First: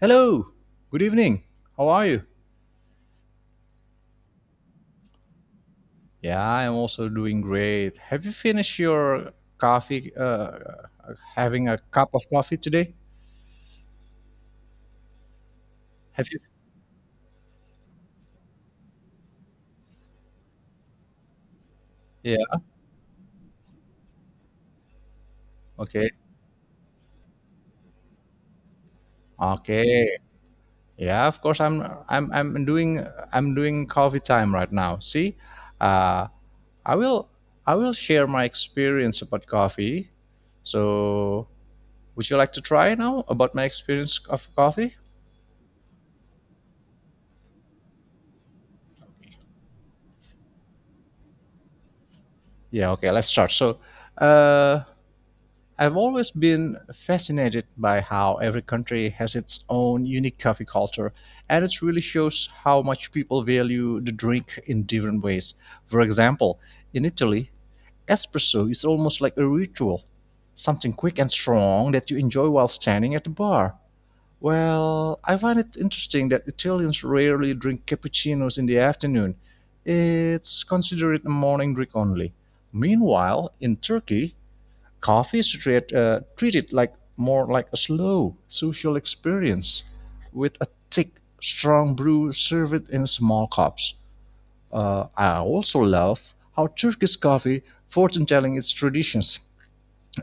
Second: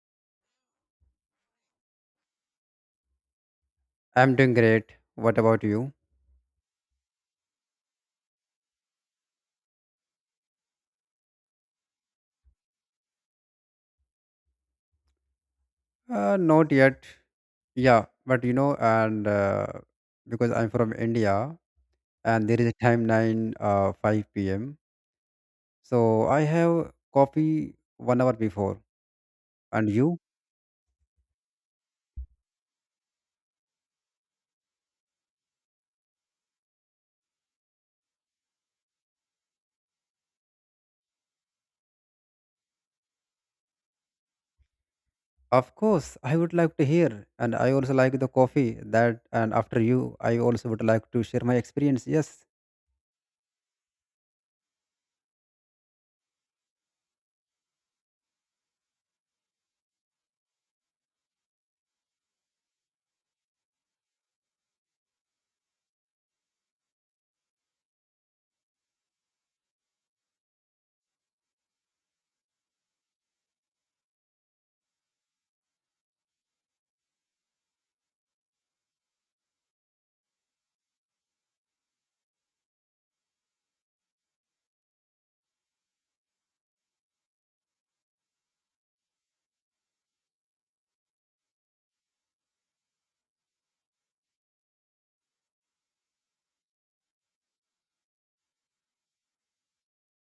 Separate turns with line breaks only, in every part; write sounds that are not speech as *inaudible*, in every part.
Hello, good evening. How are you?
I'm doing great. What about you?
Yeah, I'm also doing great. Have you finished your coffee? Having a cup of coffee today? Have you?
Not yet. Yeah, but you know, and because I'm from India, and
Yeah.
there is a time nine five p.m.
Okay.
So I have coffee 1 hour before. And
Okay.
you?
Yeah. Of course, I'm doing coffee time right now. See, uh, I will. I will share my experience about coffee. So, would you like to try now about my experience of coffee?
Of course, I would like to hear, and I also like the coffee that. And after you, I also would like to share my experience. Yes.
Yeah. Okay. Let's start. Uh, I've always been fascinated by how every country has its own unique coffee culture, and it really shows how much people value the drink in different ways. For example, in Italy, espresso is almost like a ritual, something quick and strong that you enjoy while standing at the bar. Well, I find it interesting that Italians rarely drink cappuccinos in the afternoon. It's considered a morning drink only. Meanwhile, in Turkey, coffee is treated like more like a slow social experience with a thick, strong brew served in small cups. I also love how Turkish coffee fortune telling its traditions.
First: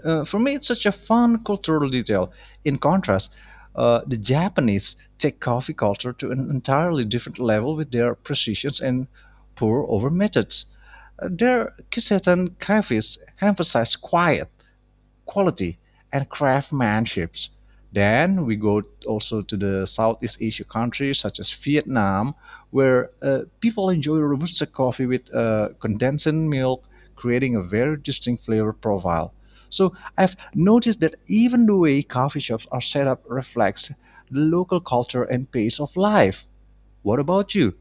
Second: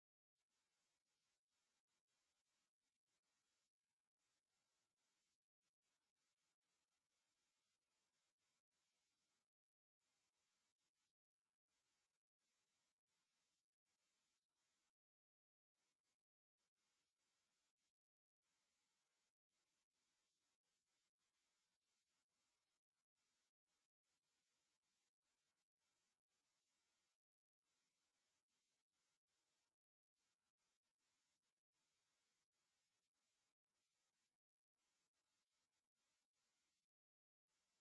For me, it's such a fun cultural detail. In contrast, the Japanese take coffee culture to an entirely different level with their precisions and pour over methods. Their Kisetan cafes emphasize quiet, quality and craftsmanship. Then we go also to the Southeast Asia countries such as Vietnam, where people enjoy robusta coffee with condensed milk, creating a very distinct flavor profile. So I've noticed that even the way coffee shops are set up reflects the local culture and pace of life. What about you?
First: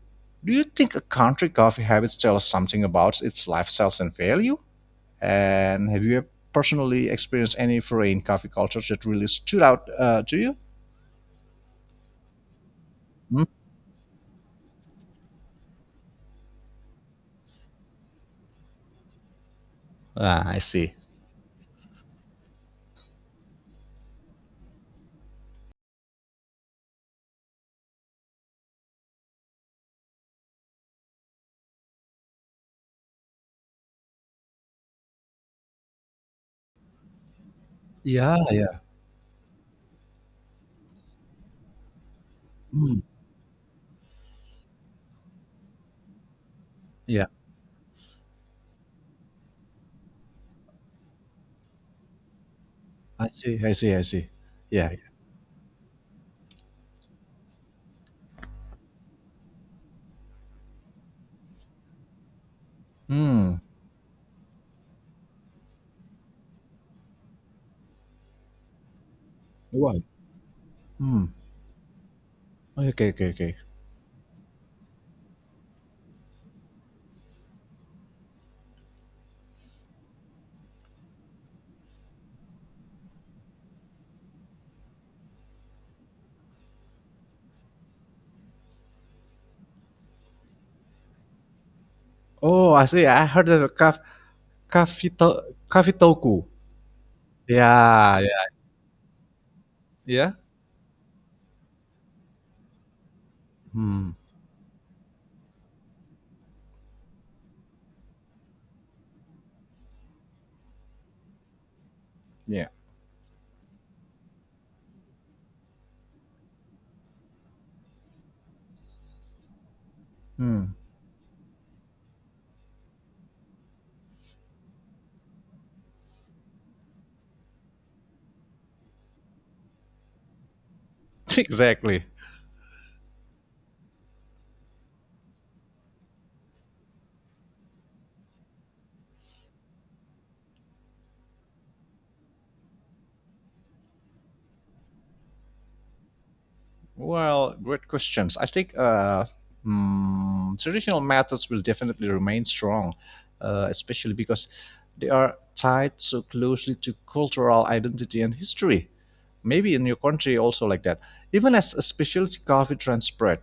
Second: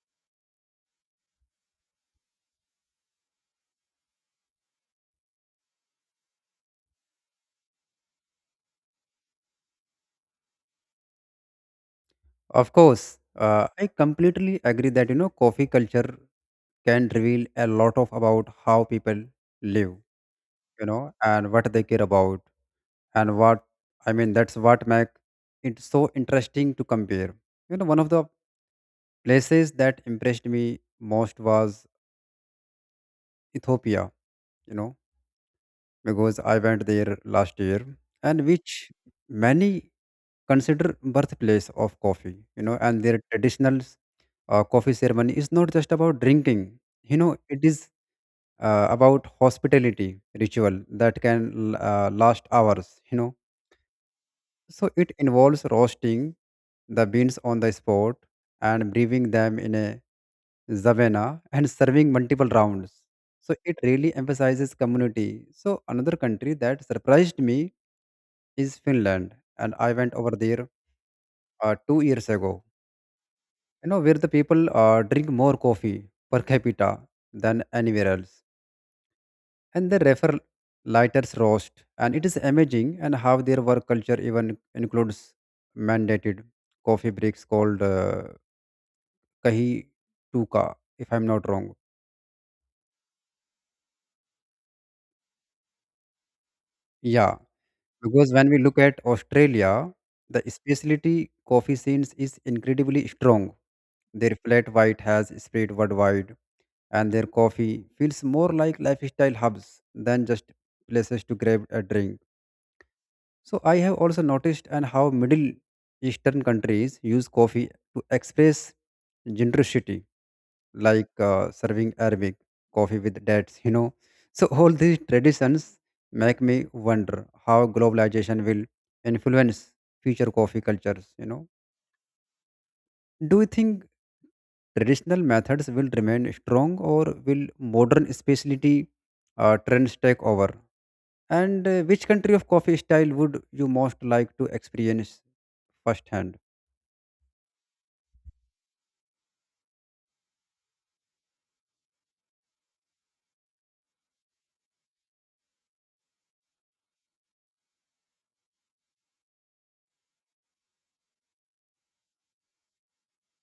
Do you think a country coffee habits tell us something about its lifestyles and value? And have you personally experienced any foreign coffee cultures that really stood out to you?
Of course,
Hmm?
I completely agree that you know coffee culture can reveal a lot of about how people live,
Ah, I
you
see.
know, and what they care about, and what I mean. That's what make it so interesting to compare. You know, one of the places that impressed me most was Ethiopia. You know, because I went there last year,
Yeah,
and
yeah.
which many consider birthplace of coffee. You know,
Mm,
and their traditional coffee ceremony is not just about drinking, you
yeah,
know, it is about hospitality ritual that can last hours, you
I
know,
see, I see, I see. Yeah,
so
yeah.
it involves roasting the beans on the spot and brewing them in a zavena and serving multiple rounds.
Hmm.
So it really emphasizes community. So another country that surprised me is Finland, and I
Wow.
went over there
Hmm.
2 years ago,
Okay, okay, okay, okay.
you know, where the people drink more coffee per capita than anywhere else. And they refer lighters roast. And it is amazing and how their work culture even includes mandated coffee breaks called Kahi Tuka, if I'm not wrong.
Oh, I see. I heard of a coffee to- coffee toku.
Yeah.
Yeah,
Because
yeah,
when we look at Australia,
yeah.
the specialty coffee scene is incredibly strong.
Hmm.
Their flat white has spread worldwide, and their coffee feels more like lifestyle hubs than just places to grab a drink.
Yeah.
So I have also noticed and how Middle Eastern countries use coffee to express generosity,
Hmm.
like serving Arabic coffee with dates, you know. So all these traditions make me wonder how globalization will influence future coffee cultures, you
*laughs*
know.
Exactly.
Do you think traditional methods will remain strong, or will modern specialty trends take over? And which country of coffee style would you most like to experience firsthand?
Well, great questions. Traditional methods will definitely remain strong, especially because they are tied so closely to cultural identity and history. Maybe in your country also like that. Even as a specialty coffee trend spread,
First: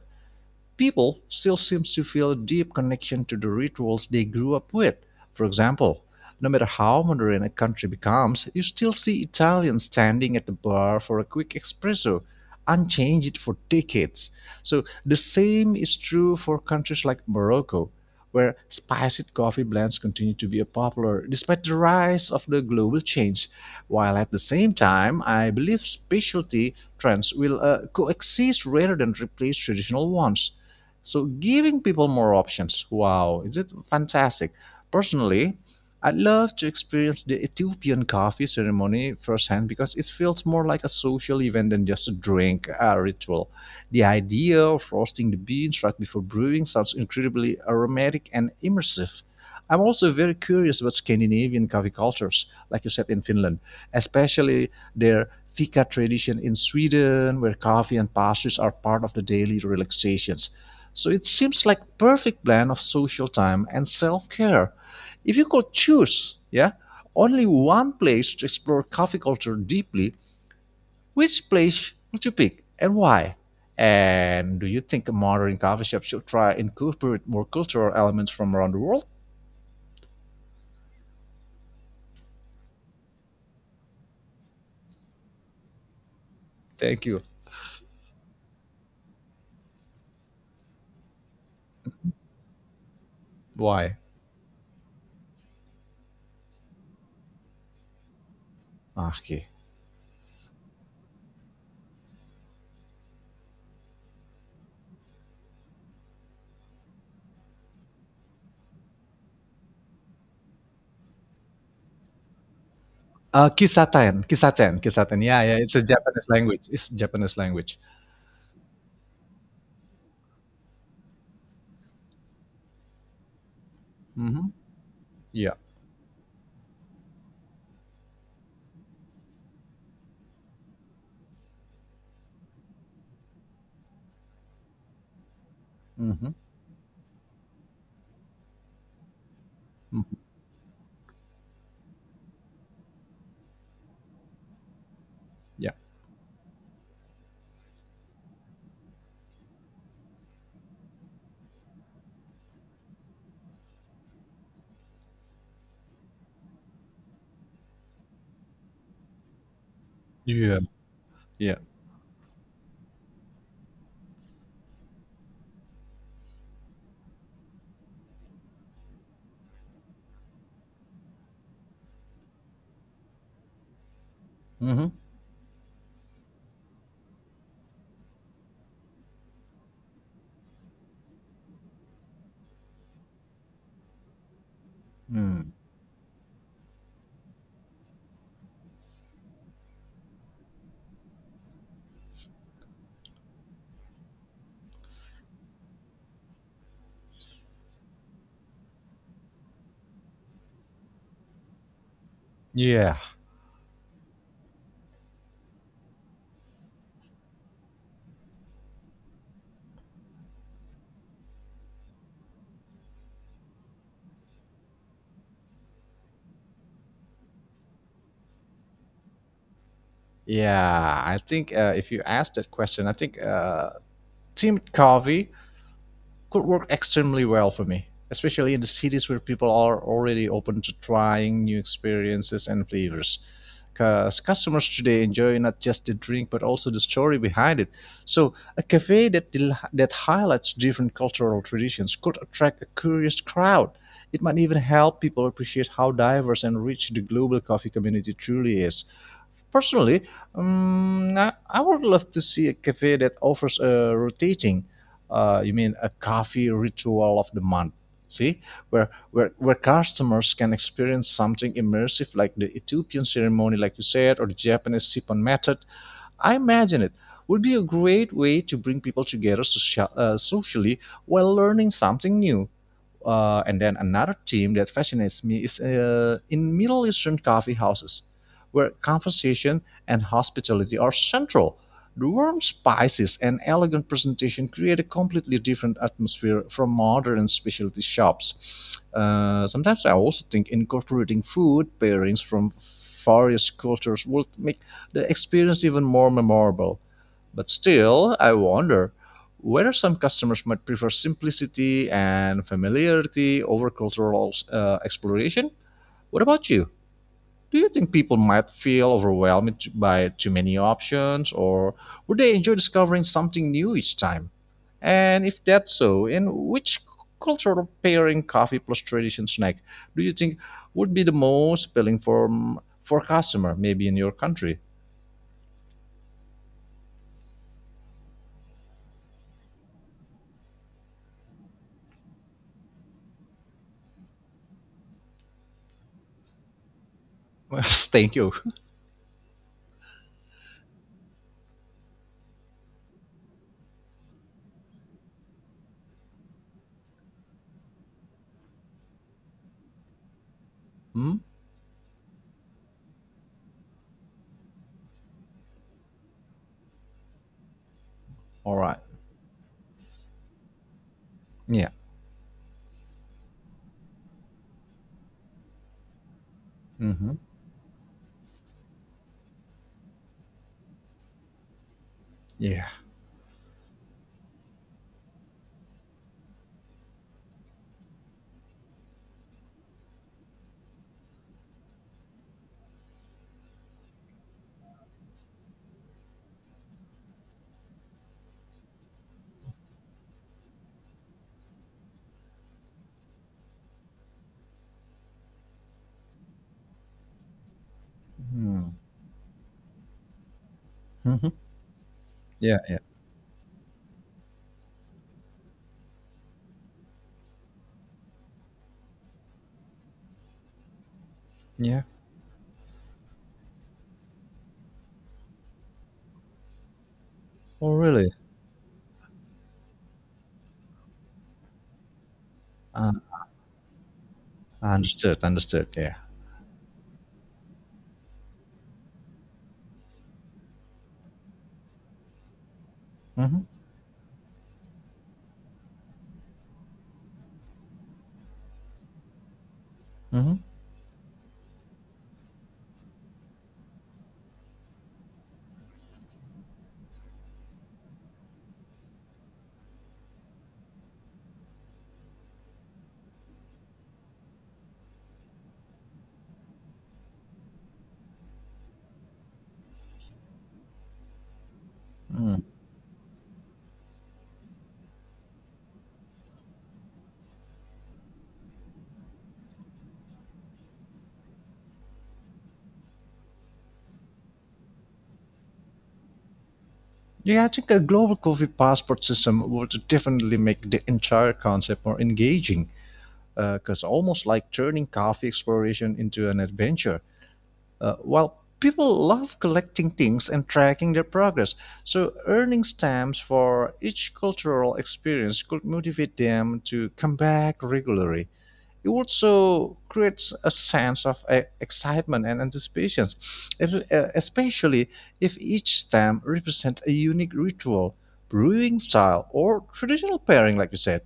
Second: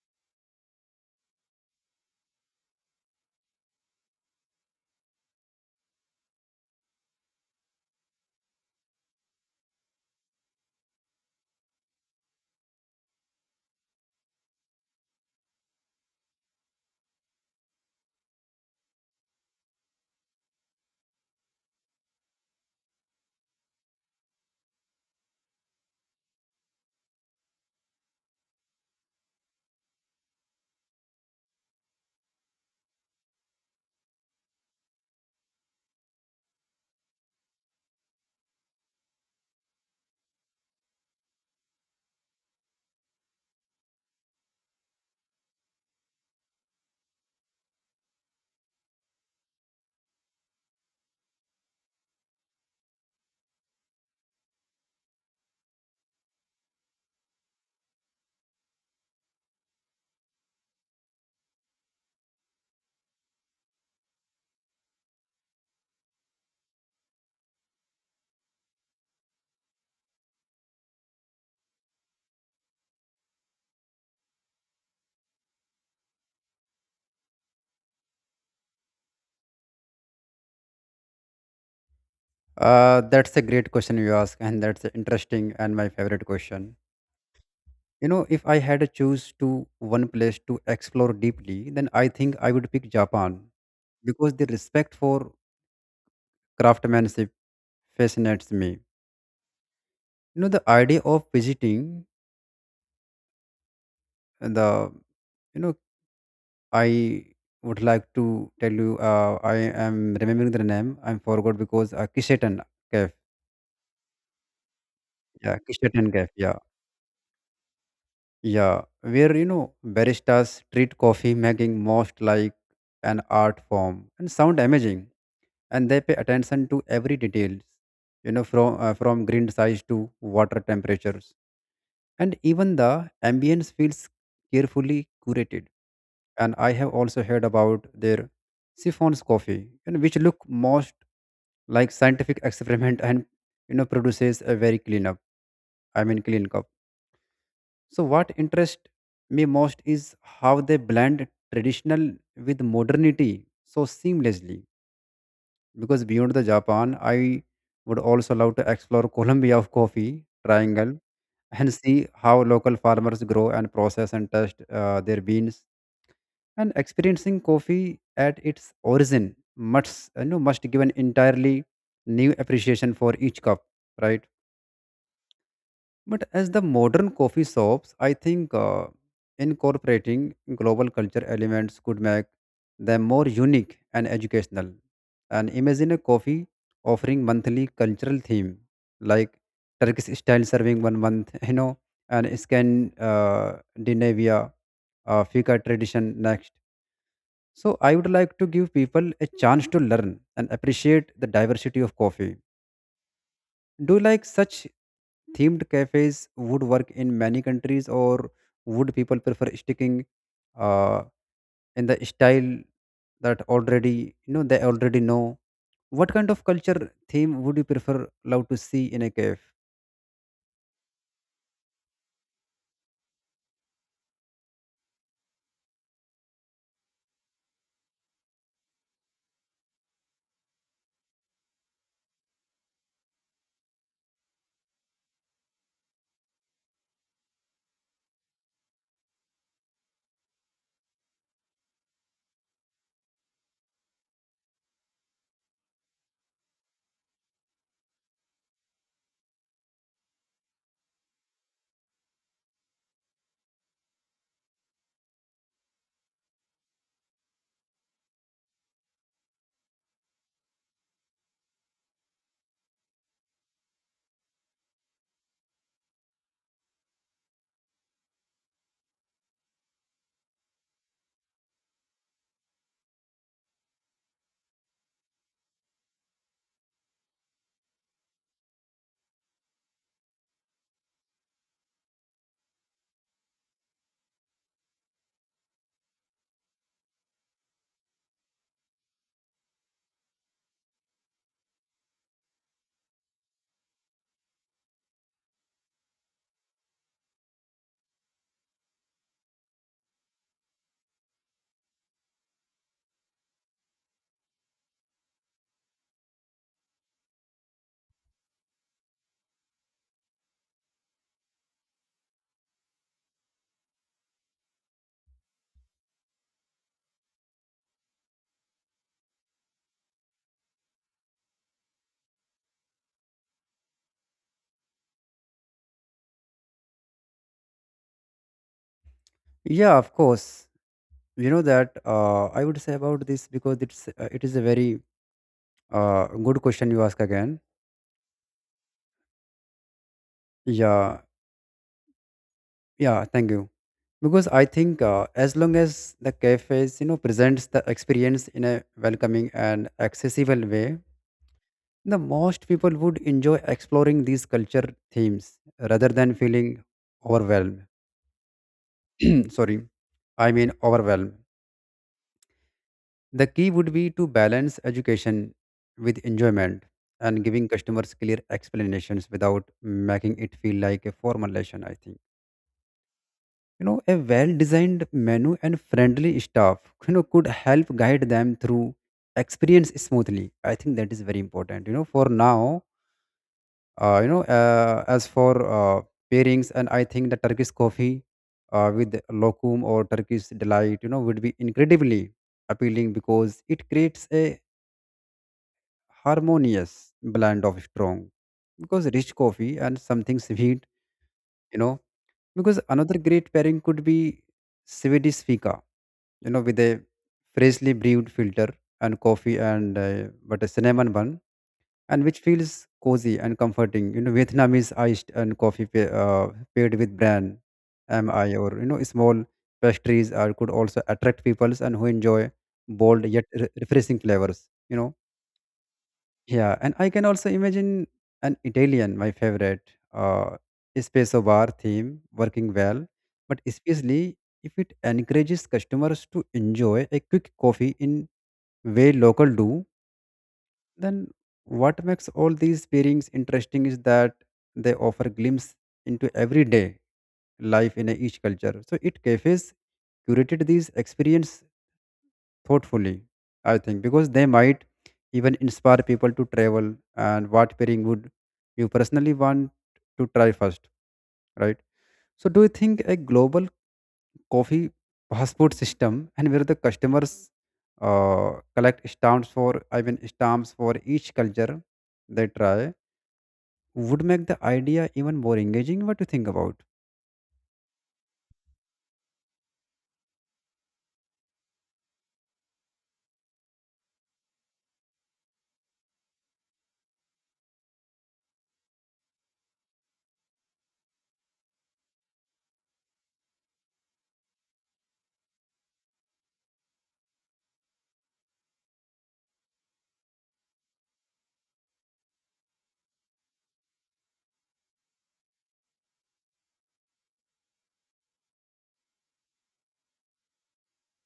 people still seem to feel a deep connection to the rituals they grew up with. For example, no matter how modern a country becomes, you still see Italians standing at the bar for a quick espresso, unchanged for decades. So the same is true for countries like Morocco, where spicy coffee blends continue to be popular despite the rise of the global change. While at the same time, I believe specialty trends will coexist rather than replace traditional ones, so giving people more options. Wow, is it fantastic? Personally, I'd love to experience the Ethiopian coffee ceremony firsthand because it feels more like a social event than just a drink ritual. The idea of roasting the beans right before brewing sounds incredibly aromatic and immersive. I'm also very curious about Scandinavian coffee cultures, like you said, in Finland, especially their fika tradition in Sweden, where coffee and pastries are part of the daily relaxations. So it seems like perfect blend of social time and self-care. If you could choose, yeah, only one place to explore coffee culture deeply, which place would you pick and why? And do you think a modern coffee shop should try and incorporate more cultural elements from around the world?
That's a great question you ask, and that's interesting and my favorite question.
Thank you.
You know, if I had to choose to one place to explore deeply, then I think I would pick Japan
Why?
because the respect for craftsmanship fascinates me.
Ah, okay.
You know, the idea of visiting the, you know, I would like to tell you, I am remembering the name, I am forgot because Kiseten Cave.
Kisaten, kisaten, kisaten. Yeah, yeah.
Yeah,
It's a
Kiseten
Japanese
Cave. Yeah.
language. It's Japanese language.
Yeah. Where, you know, baristas treat coffee making most like an art form and
Mm-hmm.
sound amazing,
Yeah.
and they pay attention to every details, you know, from green size to water temperatures, and even the ambience feels carefully curated.
Mm-hmm.
And I have also heard about their siphons coffee, you know,
Hmm.
which look most like scientific experiment and you know produces a very clean up,
Yeah.
I mean, clean cup. So what interests me most is how they blend traditional with modernity so seamlessly. Because beyond the Japan, I would also love to explore Colombia of coffee
Yeah.
triangle
Yeah.
and see how local farmers grow and process and test their beans. And experiencing coffee at its origin must, you know, must give an entirely new appreciation for each cup, right?
Mm-hmm.
But as the modern coffee shops, I think incorporating global culture elements could make them more unique and educational. And
Mm.
imagine a coffee offering monthly cultural theme like Turkish style serving 1 month, *laughs* you know, and Scandinavia fika tradition next. So I would like to give people a chance to learn and appreciate the diversity of coffee.
Yeah.
Do you like such themed cafes would work in many countries, or would people prefer sticking uh, in the style that already you know they already know? What kind of culture theme would you prefer love to see in a cave?
Yeah, I think if you ask that question, I think teamed coffee could work extremely well for me, especially in the cities where people are already open to trying new experiences and flavors, because customers today enjoy not just the drink but also the story behind it. So, a cafe that that highlights different cultural traditions could attract a curious crowd. It might even help people appreciate how diverse and rich the global coffee community truly is. Personally, I would love to see a cafe that offers a rotating, you mean a coffee ritual of the month. See, where customers can experience something immersive like the Ethiopian ceremony, like you said, or the Japanese sippon method. I imagine it would be a great way to bring people together socially while learning something new. And then another theme that fascinates me is in Middle Eastern coffee houses, where conversation and hospitality are central. The warm spices and elegant presentation create a completely different atmosphere from modern specialty shops. Sometimes I also think incorporating food pairings from various cultures would make the experience even more memorable. But still, I wonder whether some customers might prefer simplicity and familiarity over cultural exploration. What about you? Do you think people might feel overwhelmed by too many options, or would they enjoy discovering something new each time? And if that's so, in which cultural pairing coffee plus tradition snack do you think would be the most appealing for customer maybe in your country?
Yeah, of course. You know that I would say about this because it's it is a very good question you ask again.
*laughs* Thank you.
Yeah, yeah. Thank you. Because I think as long as the cafes you know presents the experience in a welcoming and accessible way,
Hmm?
the most people would enjoy exploring these culture themes rather than feeling overwhelmed.
All right.
*clears throat* Sorry, I mean overwhelmed.
Yeah.
The key would be to balance education with enjoyment
Mhm.
and giving customers clear explanations without making it feel like a formal lesson, I think.
Yeah.
You know, a well designed menu and friendly staff, you know, could help guide them through experience smoothly. I think that is very important, you know, for now. Uh, you know uh, as for uh, pairings, and I think the Turkish coffee with lokum or Turkish delight, you know, would be incredibly appealing because it creates a harmonious blend of strong,
Mm.
because rich coffee and something sweet,
Hmm.
you know.
Yeah,
Because
yeah,
another great pairing could be Swedish fika, you know, with a freshly brewed filter and coffee and but a cinnamon bun,
yeah.
and which feels cozy and comforting, you know. Vietnamese iced and coffee paired with bran
Oh, really?
mi, or you know small pastries, are could also attract peoples and who enjoy
Uh,
bold yet refreshing flavors, you know.
understood, understood. Yeah.
Yeah, and I can also imagine an Italian, my favorite, uh, espresso bar theme working well, but
Hmm.
especially if it encourages customers to enjoy a quick coffee in way local do.
Hmm.
Then what makes all these pairings interesting is that they offer glimpse into everyday life in a each culture. So it cafes curated these experience thoughtfully, I think, because they might even inspire people to travel. And what pairing would you personally want to try first, right? So, do
Mm.
you think a global coffee passport system, and where the customers collect stamps for, I mean, stamps for each culture they try, would make the idea even more engaging? What do you think about?
Yeah, I think a global coffee passport system would definitely make the entire concept more engaging, because almost like turning coffee exploration into an adventure. While people love collecting things and tracking their progress, so earning stamps for each cultural experience could motivate them to come back regularly. It also creates a sense of excitement and anticipation, especially if each stem represents a unique ritual, brewing style, or traditional pairing, like you said.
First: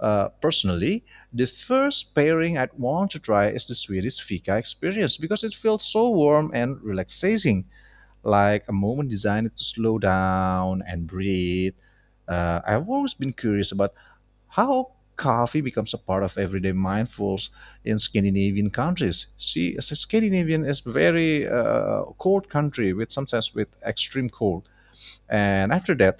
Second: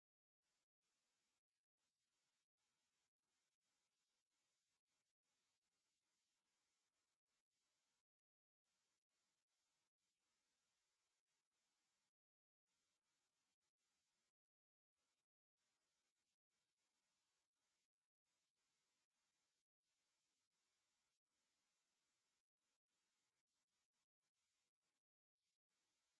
Personally, the first pairing I'd want to try is the Swedish Fika experience because it feels so warm and relaxing, like a moment designed to slow down and breathe. I've always been curious about how coffee becomes a part of everyday mindfuls in Scandinavian countries. See, Scandinavian is very cold country with sometimes with extreme cold. And after that,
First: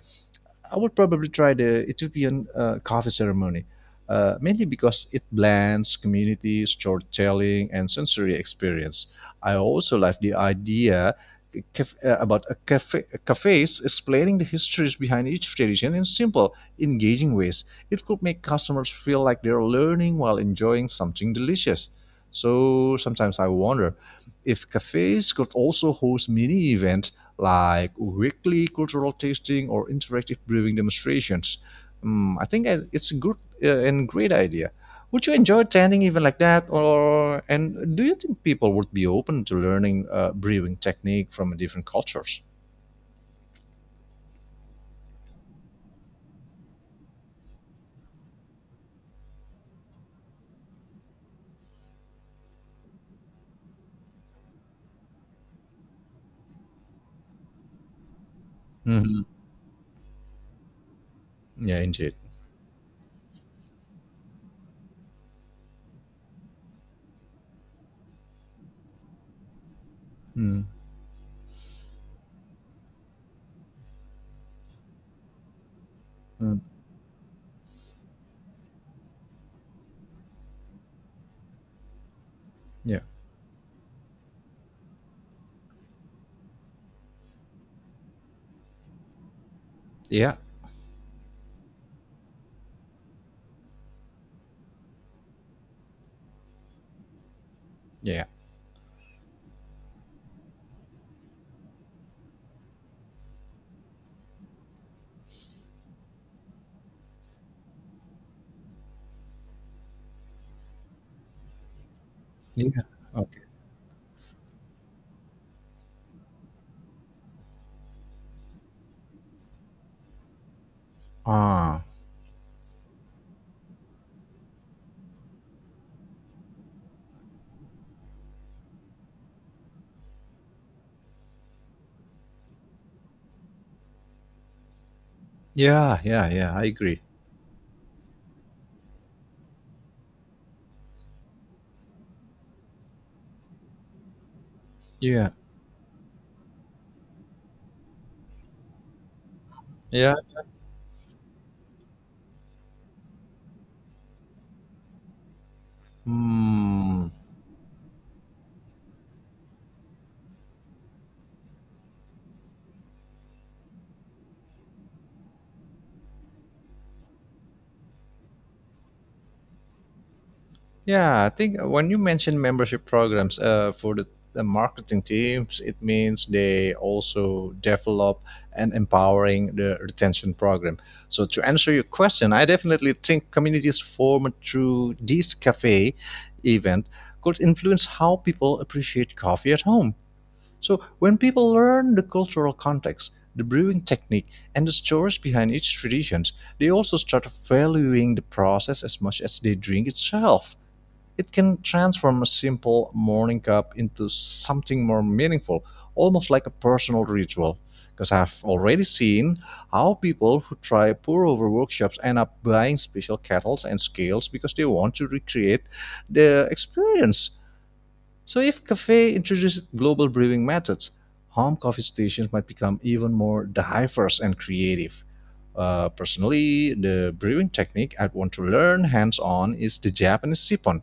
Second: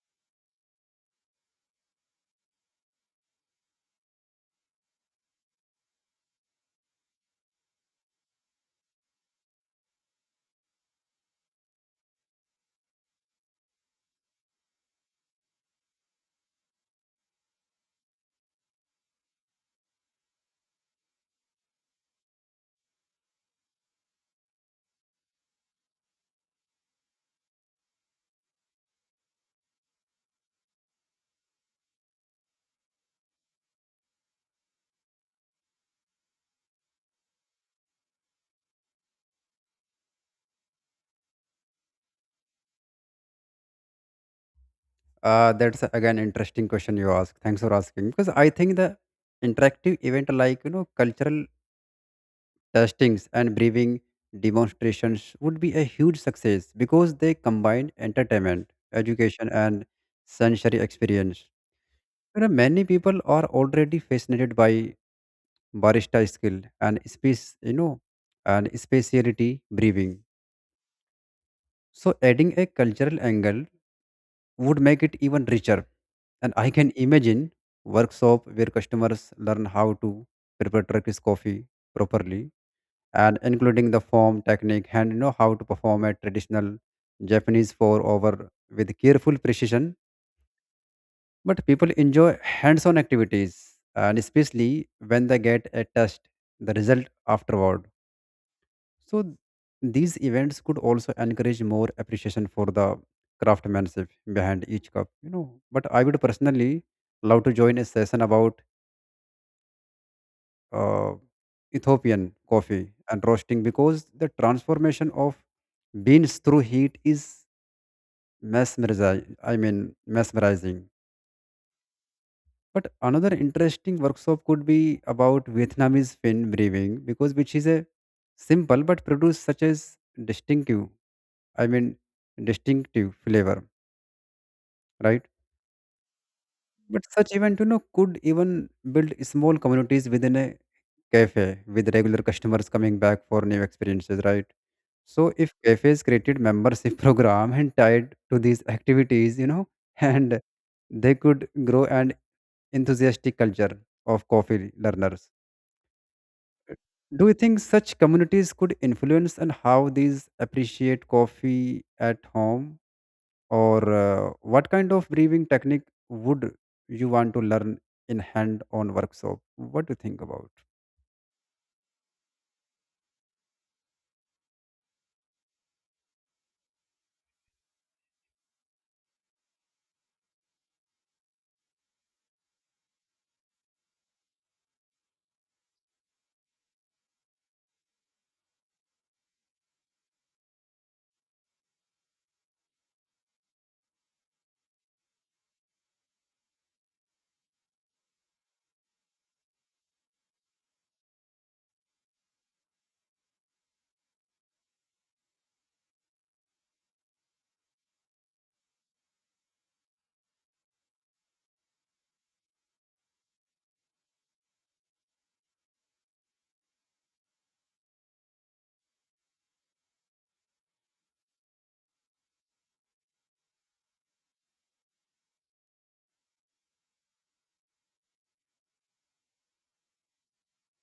I would probably try the Ethiopian coffee ceremony, mainly because it blends community, storytelling, and sensory experience. I also like the idea about a cafe, cafes explaining the histories behind each tradition in simple, engaging ways. It could make customers feel like they're learning while enjoying something delicious. So sometimes I wonder if cafes could also host mini events like weekly cultural tasting or interactive brewing demonstrations. Mm, I think it's a good and great idea. Would you enjoy attending even like that, or and do you think people would be open to learning brewing technique from different cultures?
That's again interesting question you ask. Thanks for asking. Because I think the interactive event like you know cultural tastings and brewing demonstrations would be a huge success because they combine entertainment,
Hmm.
education, and sensory experience.
Yeah, indeed.
You know, many people are already fascinated by barista skill and space, you know, and speciality brewing.
Mm-hmm.
So adding a cultural angle would make it even richer. And I can imagine workshop where customers learn how to prepare Turkish coffee properly
Yeah,
and including the form technique, and you know how to perform a traditional Japanese four over with careful precision.
yeah,
But people enjoy hands-on activities, and especially when they get a test the result afterward.
yeah,
So these events could also encourage more appreciation for the craftsmanship behind each cup, you know. But I would personally love to join a session about uh, Ethiopian
yeah.
coffee and
Okay.
roasting because the transformation of beans through heat is mesmerizing. I mean, mesmerizing.
Ah,
But another interesting workshop could be about Vietnamese fin brewing, because which is a simple but produce such as distinctive. I mean, distinctive flavor, right?
yeah, yeah, yeah. I agree.
But such event, you know, could even build small communities within a cafe with regular customers coming back for new experiences, right?
Yeah,
So if cafes created membership *laughs* program and tied to these activities, you know, *laughs*
yeah.
and they could grow an enthusiastic culture of coffee learners.
Hmm.
Do you think such communities could influence and how these appreciate coffee at home, or what kind of brewing technique would you want to learn in hand-on workshop? What do you think about?
Yeah, I think when you mention membership programs for the marketing teams, it means they also develop and empowering the retention program. So to answer your question, I definitely think communities formed through this cafe event could influence how people appreciate coffee at home. So when people learn the cultural context, the brewing technique, and the stories behind each traditions, they also start valuing the process as much as they drink itself. It can transform a simple morning cup into something more meaningful, almost like a personal ritual. Because I've already seen how people who try pour over workshops end up buying special kettles and scales because they want to recreate the experience. So, if cafe introduces global brewing methods, home coffee stations might become even more diverse and creative. Personally, the brewing technique I'd want to learn hands on is the Japanese sippon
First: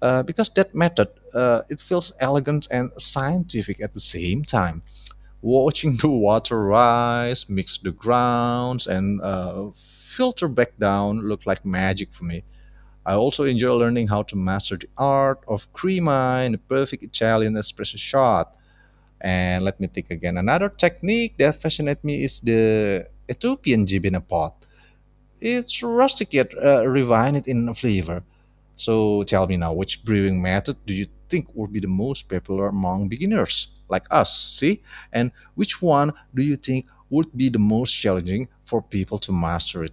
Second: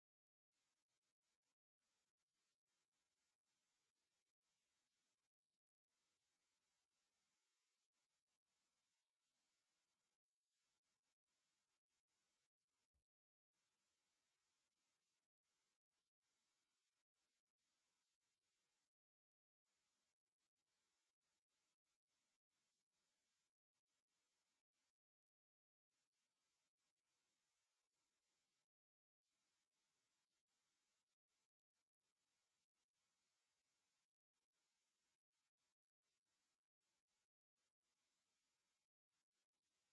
because that method, it feels elegant and scientific at the same time. Watching *laughs* the water rise, mix the grounds, and filter back down looked like magic for me. I also enjoy learning how to master the art of crema in a perfect Italian espresso shot. And let me think again. Another technique that fascinated me is the Ethiopian jib pot. It's rustic yet refined in flavor. So tell me now, which brewing method do you think would be the most popular among beginners like us? See? And which one do you think would be the most challenging for people to master it?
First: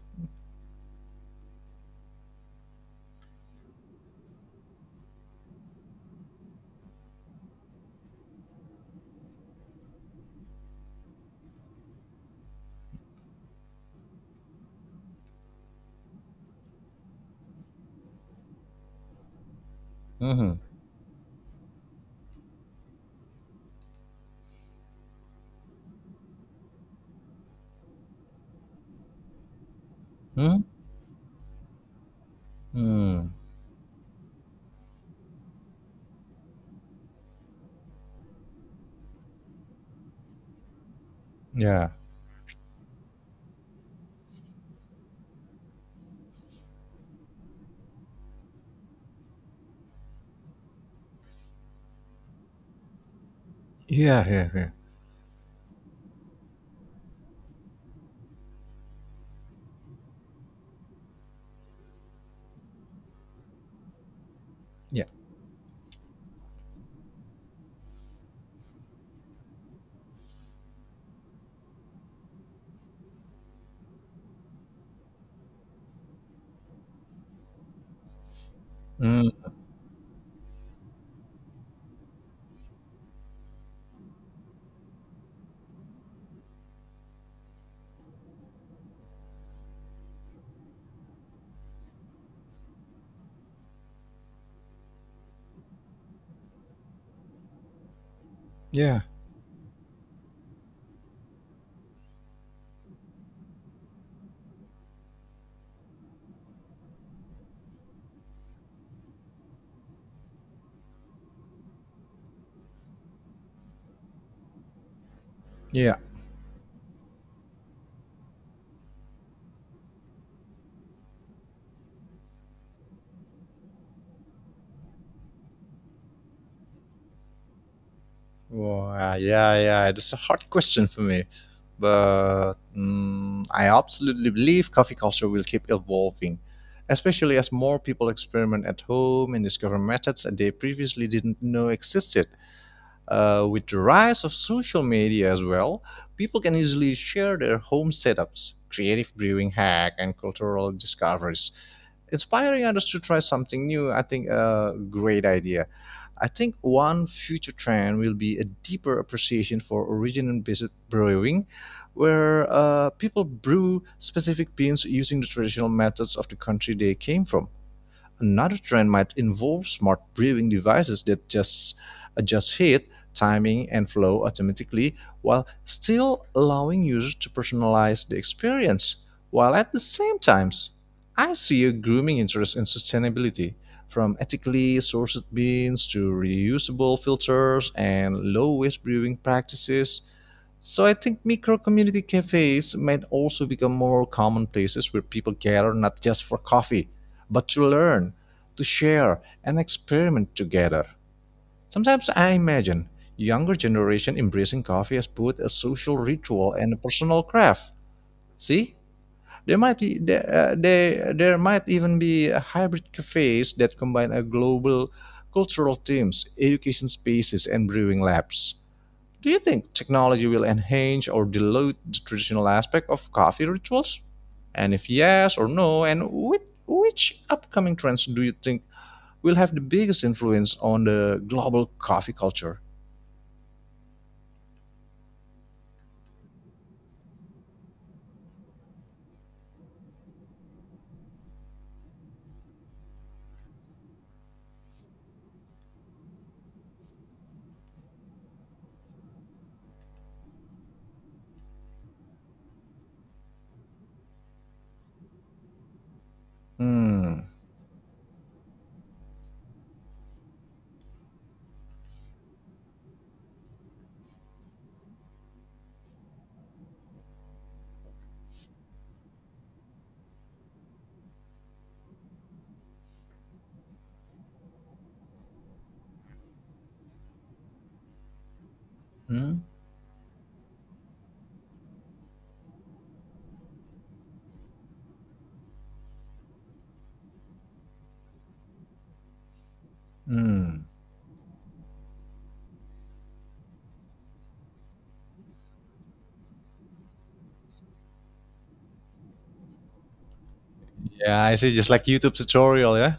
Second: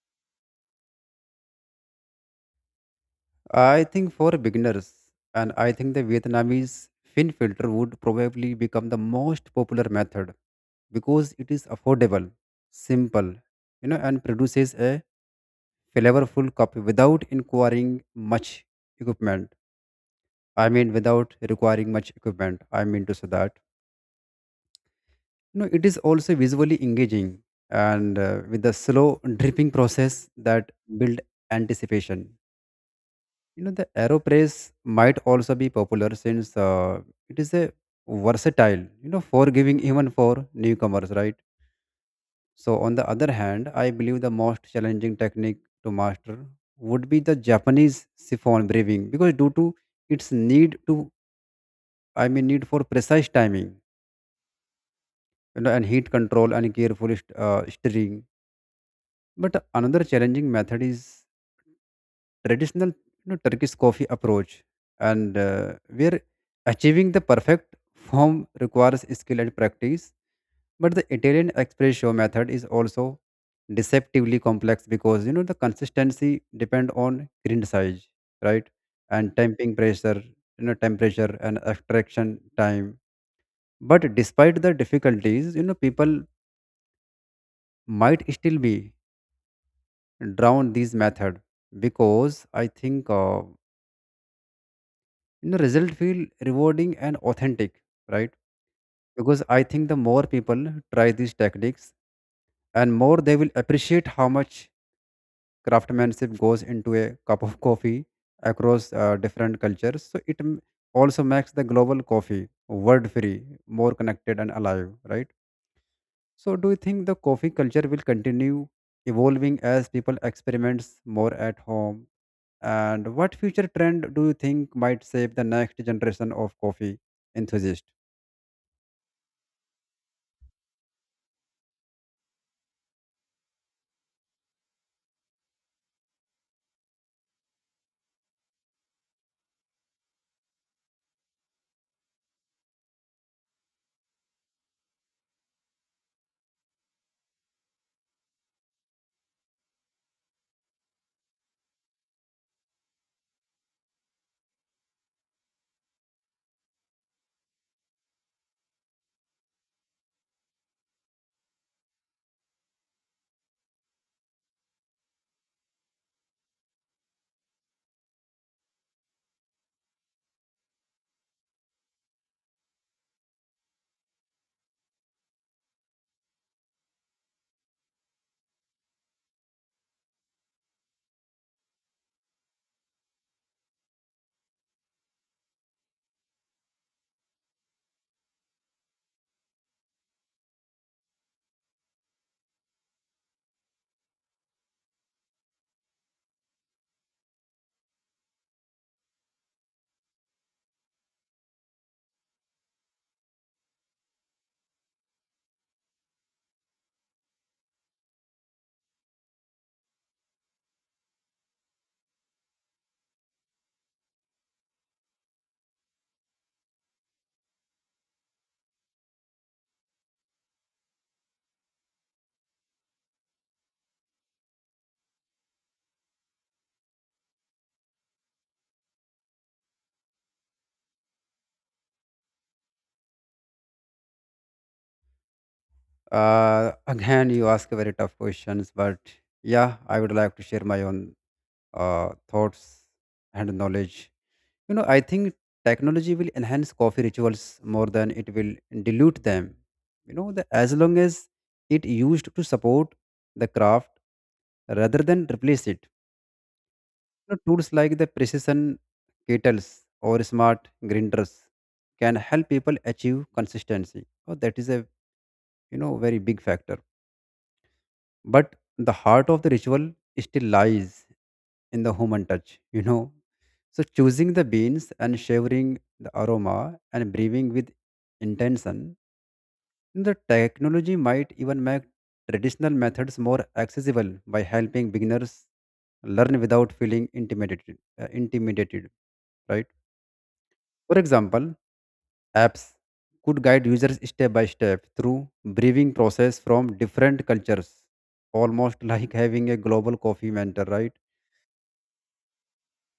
I think for beginners, and I think the Vietnamese fin filter would probably become the most popular method because it is affordable, simple, you know, and produces a flavorful coffee without requiring much equipment.
Mhm.
I mean, without requiring much equipment. I mean to say that you know it is also visually engaging, and with the slow dripping process
Hmm.
that build anticipation.
Hmm.
You know, the AeroPress might also be popular since it is a versatile, you know, forgiving even for newcomers, right?
Yeah.
So, on the other hand, I believe the most challenging technique to master would be the Japanese siphon breathing, because due to its need to, I mean, need for precise timing,
Yeah, yeah, yeah.
you know, and heat control and careful stirring. But another challenging method is traditional, you know, Turkish coffee approach,
Yeah.
and where achieving the perfect form requires skill and practice. But the Italian espresso method is also deceptively complex, because you know the consistency depend on grind size, right,
Mm.
and temping pressure, you know, temperature and extraction time. But despite the difficulties, you know, people might still be drown these method because I think. Result feel rewarding and authentic, right?
Yeah.
Because I think the more people try these techniques, and more they will appreciate how much craftsmanship goes into a cup of coffee across different cultures. So also makes the global coffee world free, more connected and alive, right?
Yeah.
So do you think the coffee culture will continue evolving as people experiments more at home, and what future trend do you think might save the next generation of coffee enthusiasts?
Wow, yeah, yeah. That's a hard question for me. But mm, I absolutely believe coffee culture will keep evolving, especially as more people experiment at home and discover methods that they previously didn't know existed. With the rise of social media as well, people can easily share their home setups, creative brewing hack, and cultural discoveries, inspiring others to try something new. I think a great idea. I think one future trend will be a deeper appreciation for origin-based brewing, where people brew specific beans using the traditional methods of the country they came from. Another trend might involve smart brewing devices that just adjust heat, timing, and flow automatically while still allowing users to personalize the experience. While at the same time, I see a grooming interest in sustainability, from ethically sourced beans to reusable filters and low waste brewing practices. So I think micro community cafes might also become more common places where people gather not just for coffee, but to learn, to share, and experiment together. Sometimes I imagine younger generation embracing coffee as both a social ritual and a personal craft. See, there might even be hybrid cafes that combine a global cultural themes, education spaces, and brewing labs. Do you think technology will enhance or dilute the traditional aspect of coffee rituals? And if yes or no, and which upcoming trends do you think will have the biggest influence on the global coffee culture?
Again, you ask a very tough questions, but yeah, I would like to share my own thoughts and knowledge. I think technology will enhance coffee rituals more than it will dilute them. As long as it used to support the craft rather than replace it.
Hmm.
Tools like the precision kettles or smart grinders can help people achieve consistency. Oh, that is a, very big factor. But the heart of the ritual still lies in the human touch. So choosing the beans and savoring the aroma and breathing with intention,
Hmm.
the technology might even make traditional methods more accessible by helping beginners learn without feeling intimidated. Intimidated, right?
Hmm.
For example, apps could guide users step by step through breathing process from different cultures, almost *laughs* like having a global coffee mentor, right?
Yeah, I see. Just like YouTube tutorial, yeah.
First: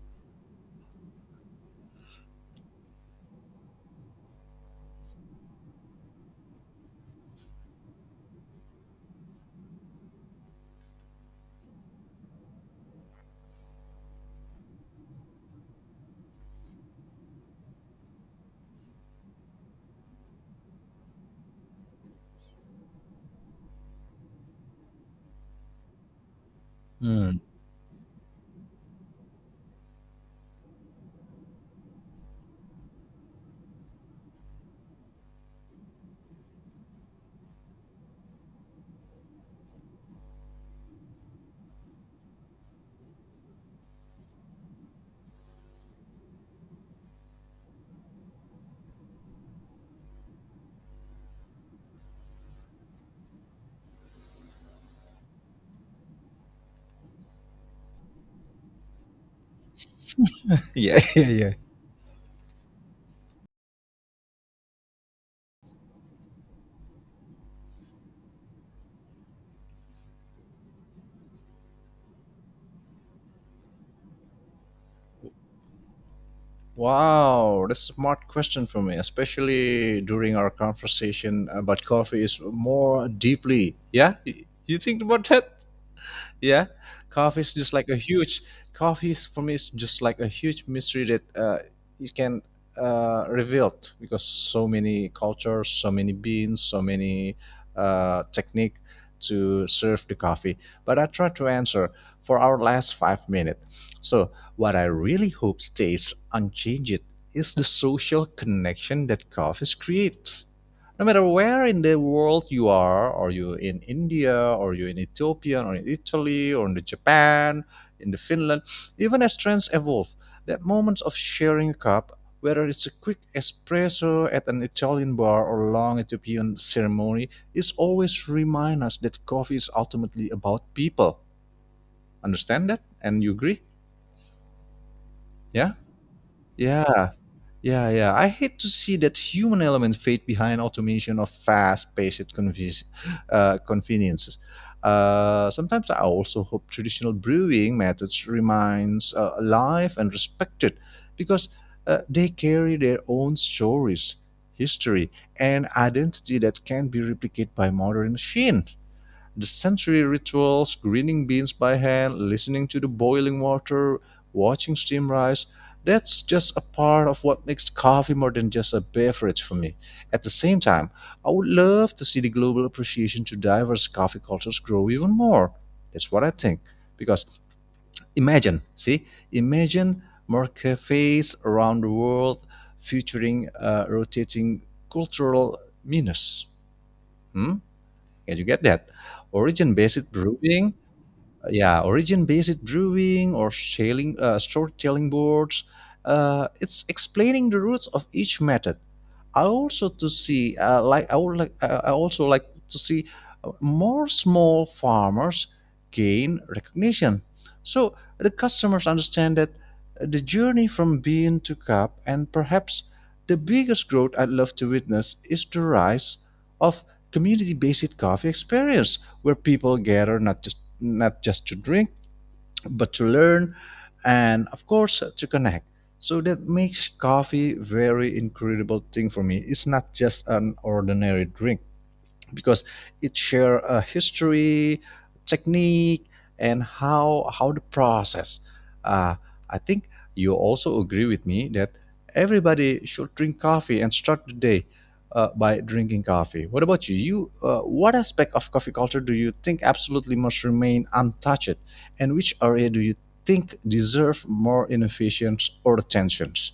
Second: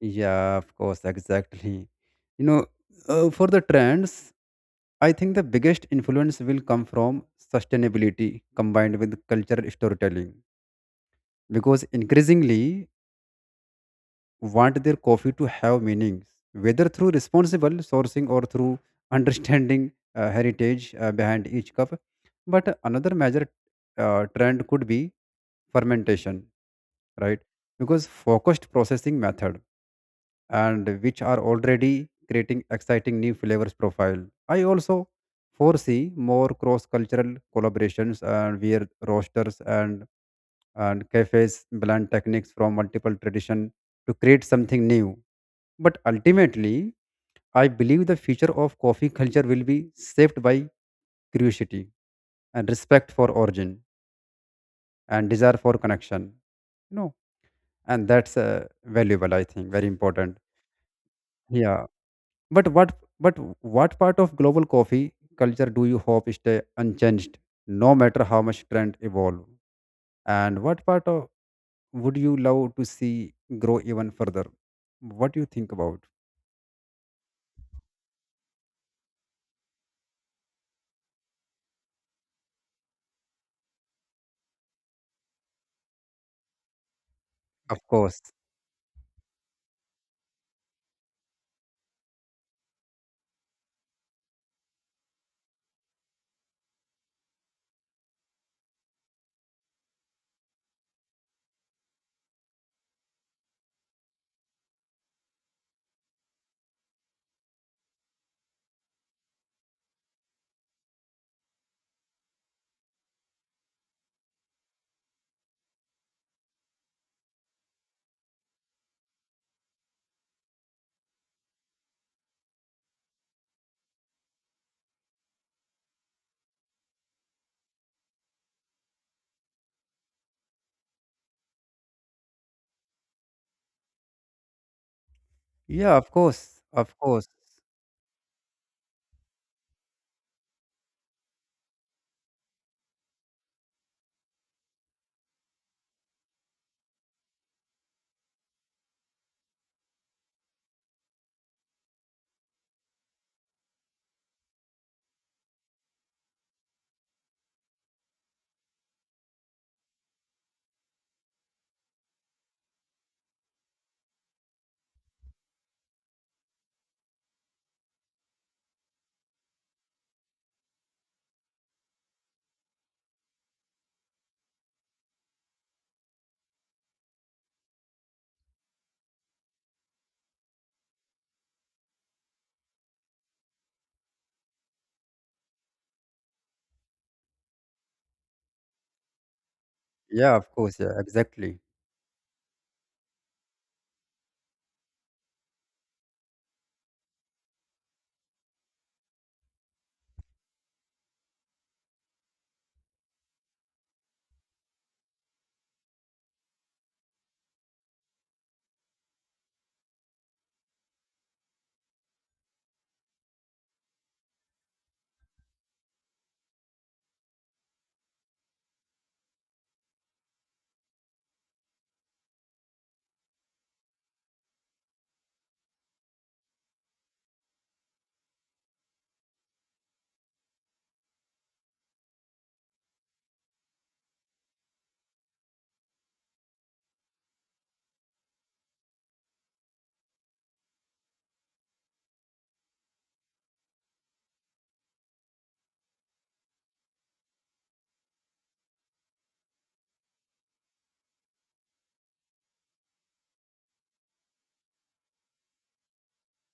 Yeah, of course, exactly. You know, for the trends, I think the biggest influence will come from sustainability combined with cultural storytelling, because increasingly want their coffee to have meanings, whether through responsible sourcing or through *laughs* understanding heritage behind each cup. But another major trend could be fermentation, right?
Hmm.
Because focused processing method, and which are already creating exciting new flavors profile. I also foresee more cross-cultural collaborations, and where roasters and cafes blend techniques from multiple tradition to create something new. But ultimately, I believe the future of coffee culture will be shaped by curiosity and respect for origin and desire for connection. You know, and that's valuable. I think very important.
Yeah, *laughs* yeah, yeah.
Yeah. But what part of global coffee culture do you hope stay unchanged, no matter how much trend evolve? And what part of would you love to see grow even further? What do you think about?
Wow, that's a smart question for me, especially during our conversation about coffee is more deeply. Yeah, you think about that? Yeah, coffee is just
Of
like a
course.
huge coffee is for me is just like a huge mystery that you can reveal because so many cultures, so many beans, so many technique to serve the coffee, but I try to answer for our last 5 minutes. So what I really hope stays unchanged is the social connection that coffee creates. No matter where in the world you are, or you in India, or you in Ethiopia, or in Italy, or in the Japan, in the Finland, even as trends evolve, that moments of sharing a cup, whether it's a quick espresso at an Italian bar or a long Ethiopian ceremony, is always remind us that coffee is ultimately about people. Understand that? And you agree? Yeah?
Yeah, of course. Of
Yeah.
course.
Yeah, yeah. I hate to see that human element fade behind automation of fast-paced conveniences. Sometimes I also hope traditional brewing methods remains alive and respected, because they carry their own stories, history, and identity that can be replicated by modern machine. The sensory rituals, grinding beans by hand, listening to the boiling water, watching steam rise, that's just a part of what makes coffee more than just a beverage for me. At the same time, I would love to see the global appreciation to diverse coffee cultures grow even more. That's what I think. Because imagine, see, imagine more cafes around the world featuring rotating cultural menus. Hmm? Can you get that? Origin-based
Yeah, of
brewing,
course. Yeah, exactly.
yeah, origin-based brewing or shaling, storytelling boards. It's explaining the roots of each method. I also to see like I would like I also like to see more small farmers gain recognition, so the customers understand that the journey from bean to cup, and perhaps the biggest growth I'd love to witness is the rise of community-based coffee experience where people gather not just to drink, but to learn and of course to connect. So that makes coffee very incredible thing for me. It's not just an ordinary drink, because it share a history, technique, and how the process. Uh, I think you also agree with me that everybody should drink coffee and start the day by drinking coffee. What about you? What aspect of coffee culture do you think absolutely must remain untouched, and which area do you think deserve more innovations or attentions?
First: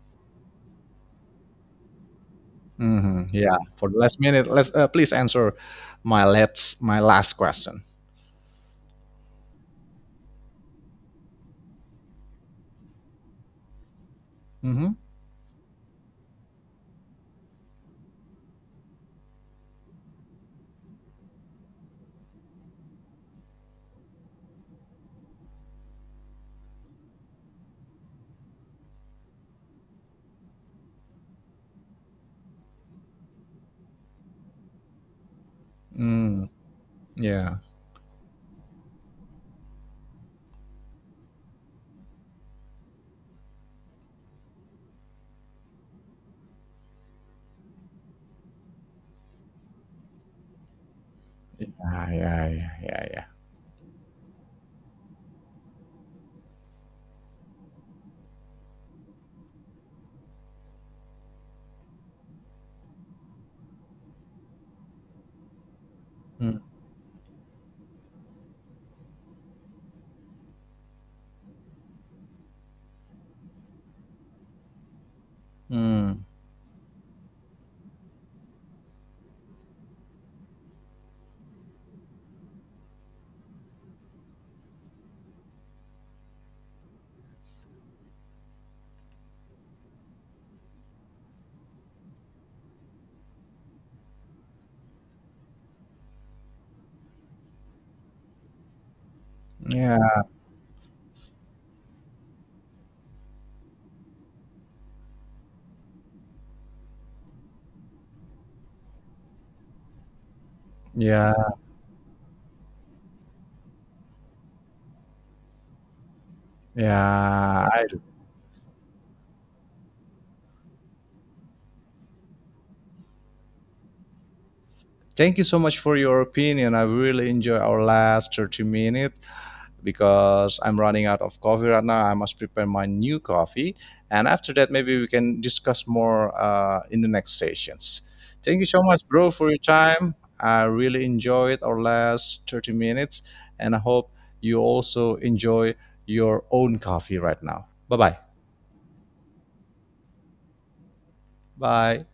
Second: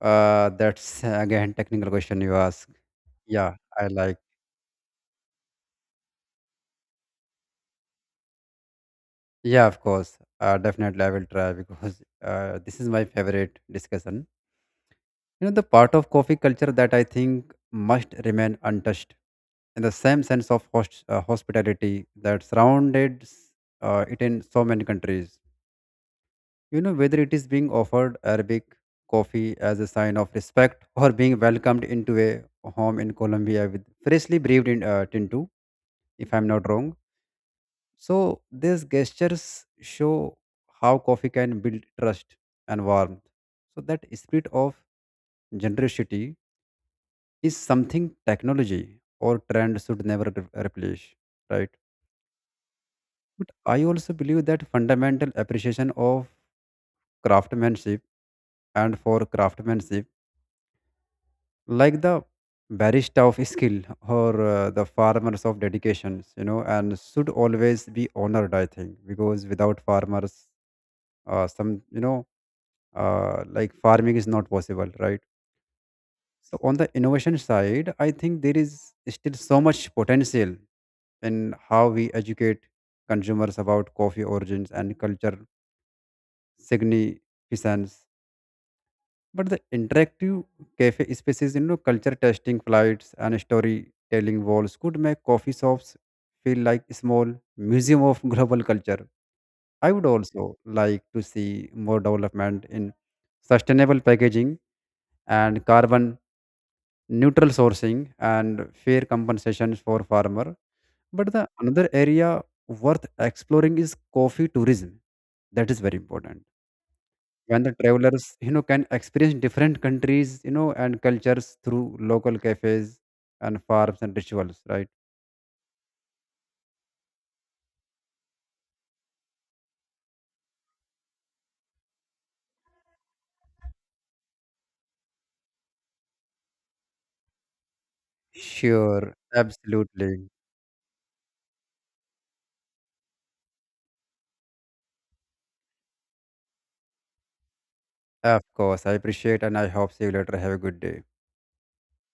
That's again technical question you ask.
Mhm. Yeah.
Yeah, I
For the
like.
last minute, let's please answer my last question.
Yeah, of course. Definitely, I will try, because this is my favorite discussion.
Mm-hmm.
You know, the part of coffee culture that I think must remain untouched in the same sense of hospitality that surrounded it in so many countries. You know, whether it is being offered Arabic coffee as a sign of respect, or being welcomed into a home in Colombia with freshly brewed Tinto, if I'm
Mm,
not wrong.
yeah.
So these gestures show how coffee can build trust and warmth. So that spirit of generosity is something technology or trend should never replace, right?
Yeah, yeah, yeah, yeah, yeah.
But I also believe that fundamental appreciation of craftsmanship and for craftsmanship, like the barista of skill, or the farmers of dedications, you
Mm,
know, and should always be honored. I think because without farmers, some, you know, like farming is not possible, right?
mm,
So on the innovation side, I think there is still so much potential in how we educate consumers about coffee origins and culture significance. But the interactive cafe spaces, you know, culture testing flights and storytelling walls could make coffee shops feel like a small museum of *laughs* global culture. I would
yeah,
also like to see more development in sustainable packaging and carbon neutral sourcing and fair compensations for farmer. But
yeah,
the another area worth exploring is coffee tourism. That is very important. When
yeah.
the
I,
travelers, you know, can experience different countries, you know, and cultures through local cafes and farms and rituals, right?
thank you so much for your opinion. I really enjoy our last 30 minutes, because I'm running out of coffee right now. I must prepare my new coffee. And after that, maybe we can discuss more in the next sessions. Thank you so much,
Sure,
bro, for your time.
absolutely.
I really enjoyed our last 30 minutes, and I hope you also enjoy your own coffee right now. Bye-bye.
Of course, I appreciate and I hope see you later. Have a good day.
Bye.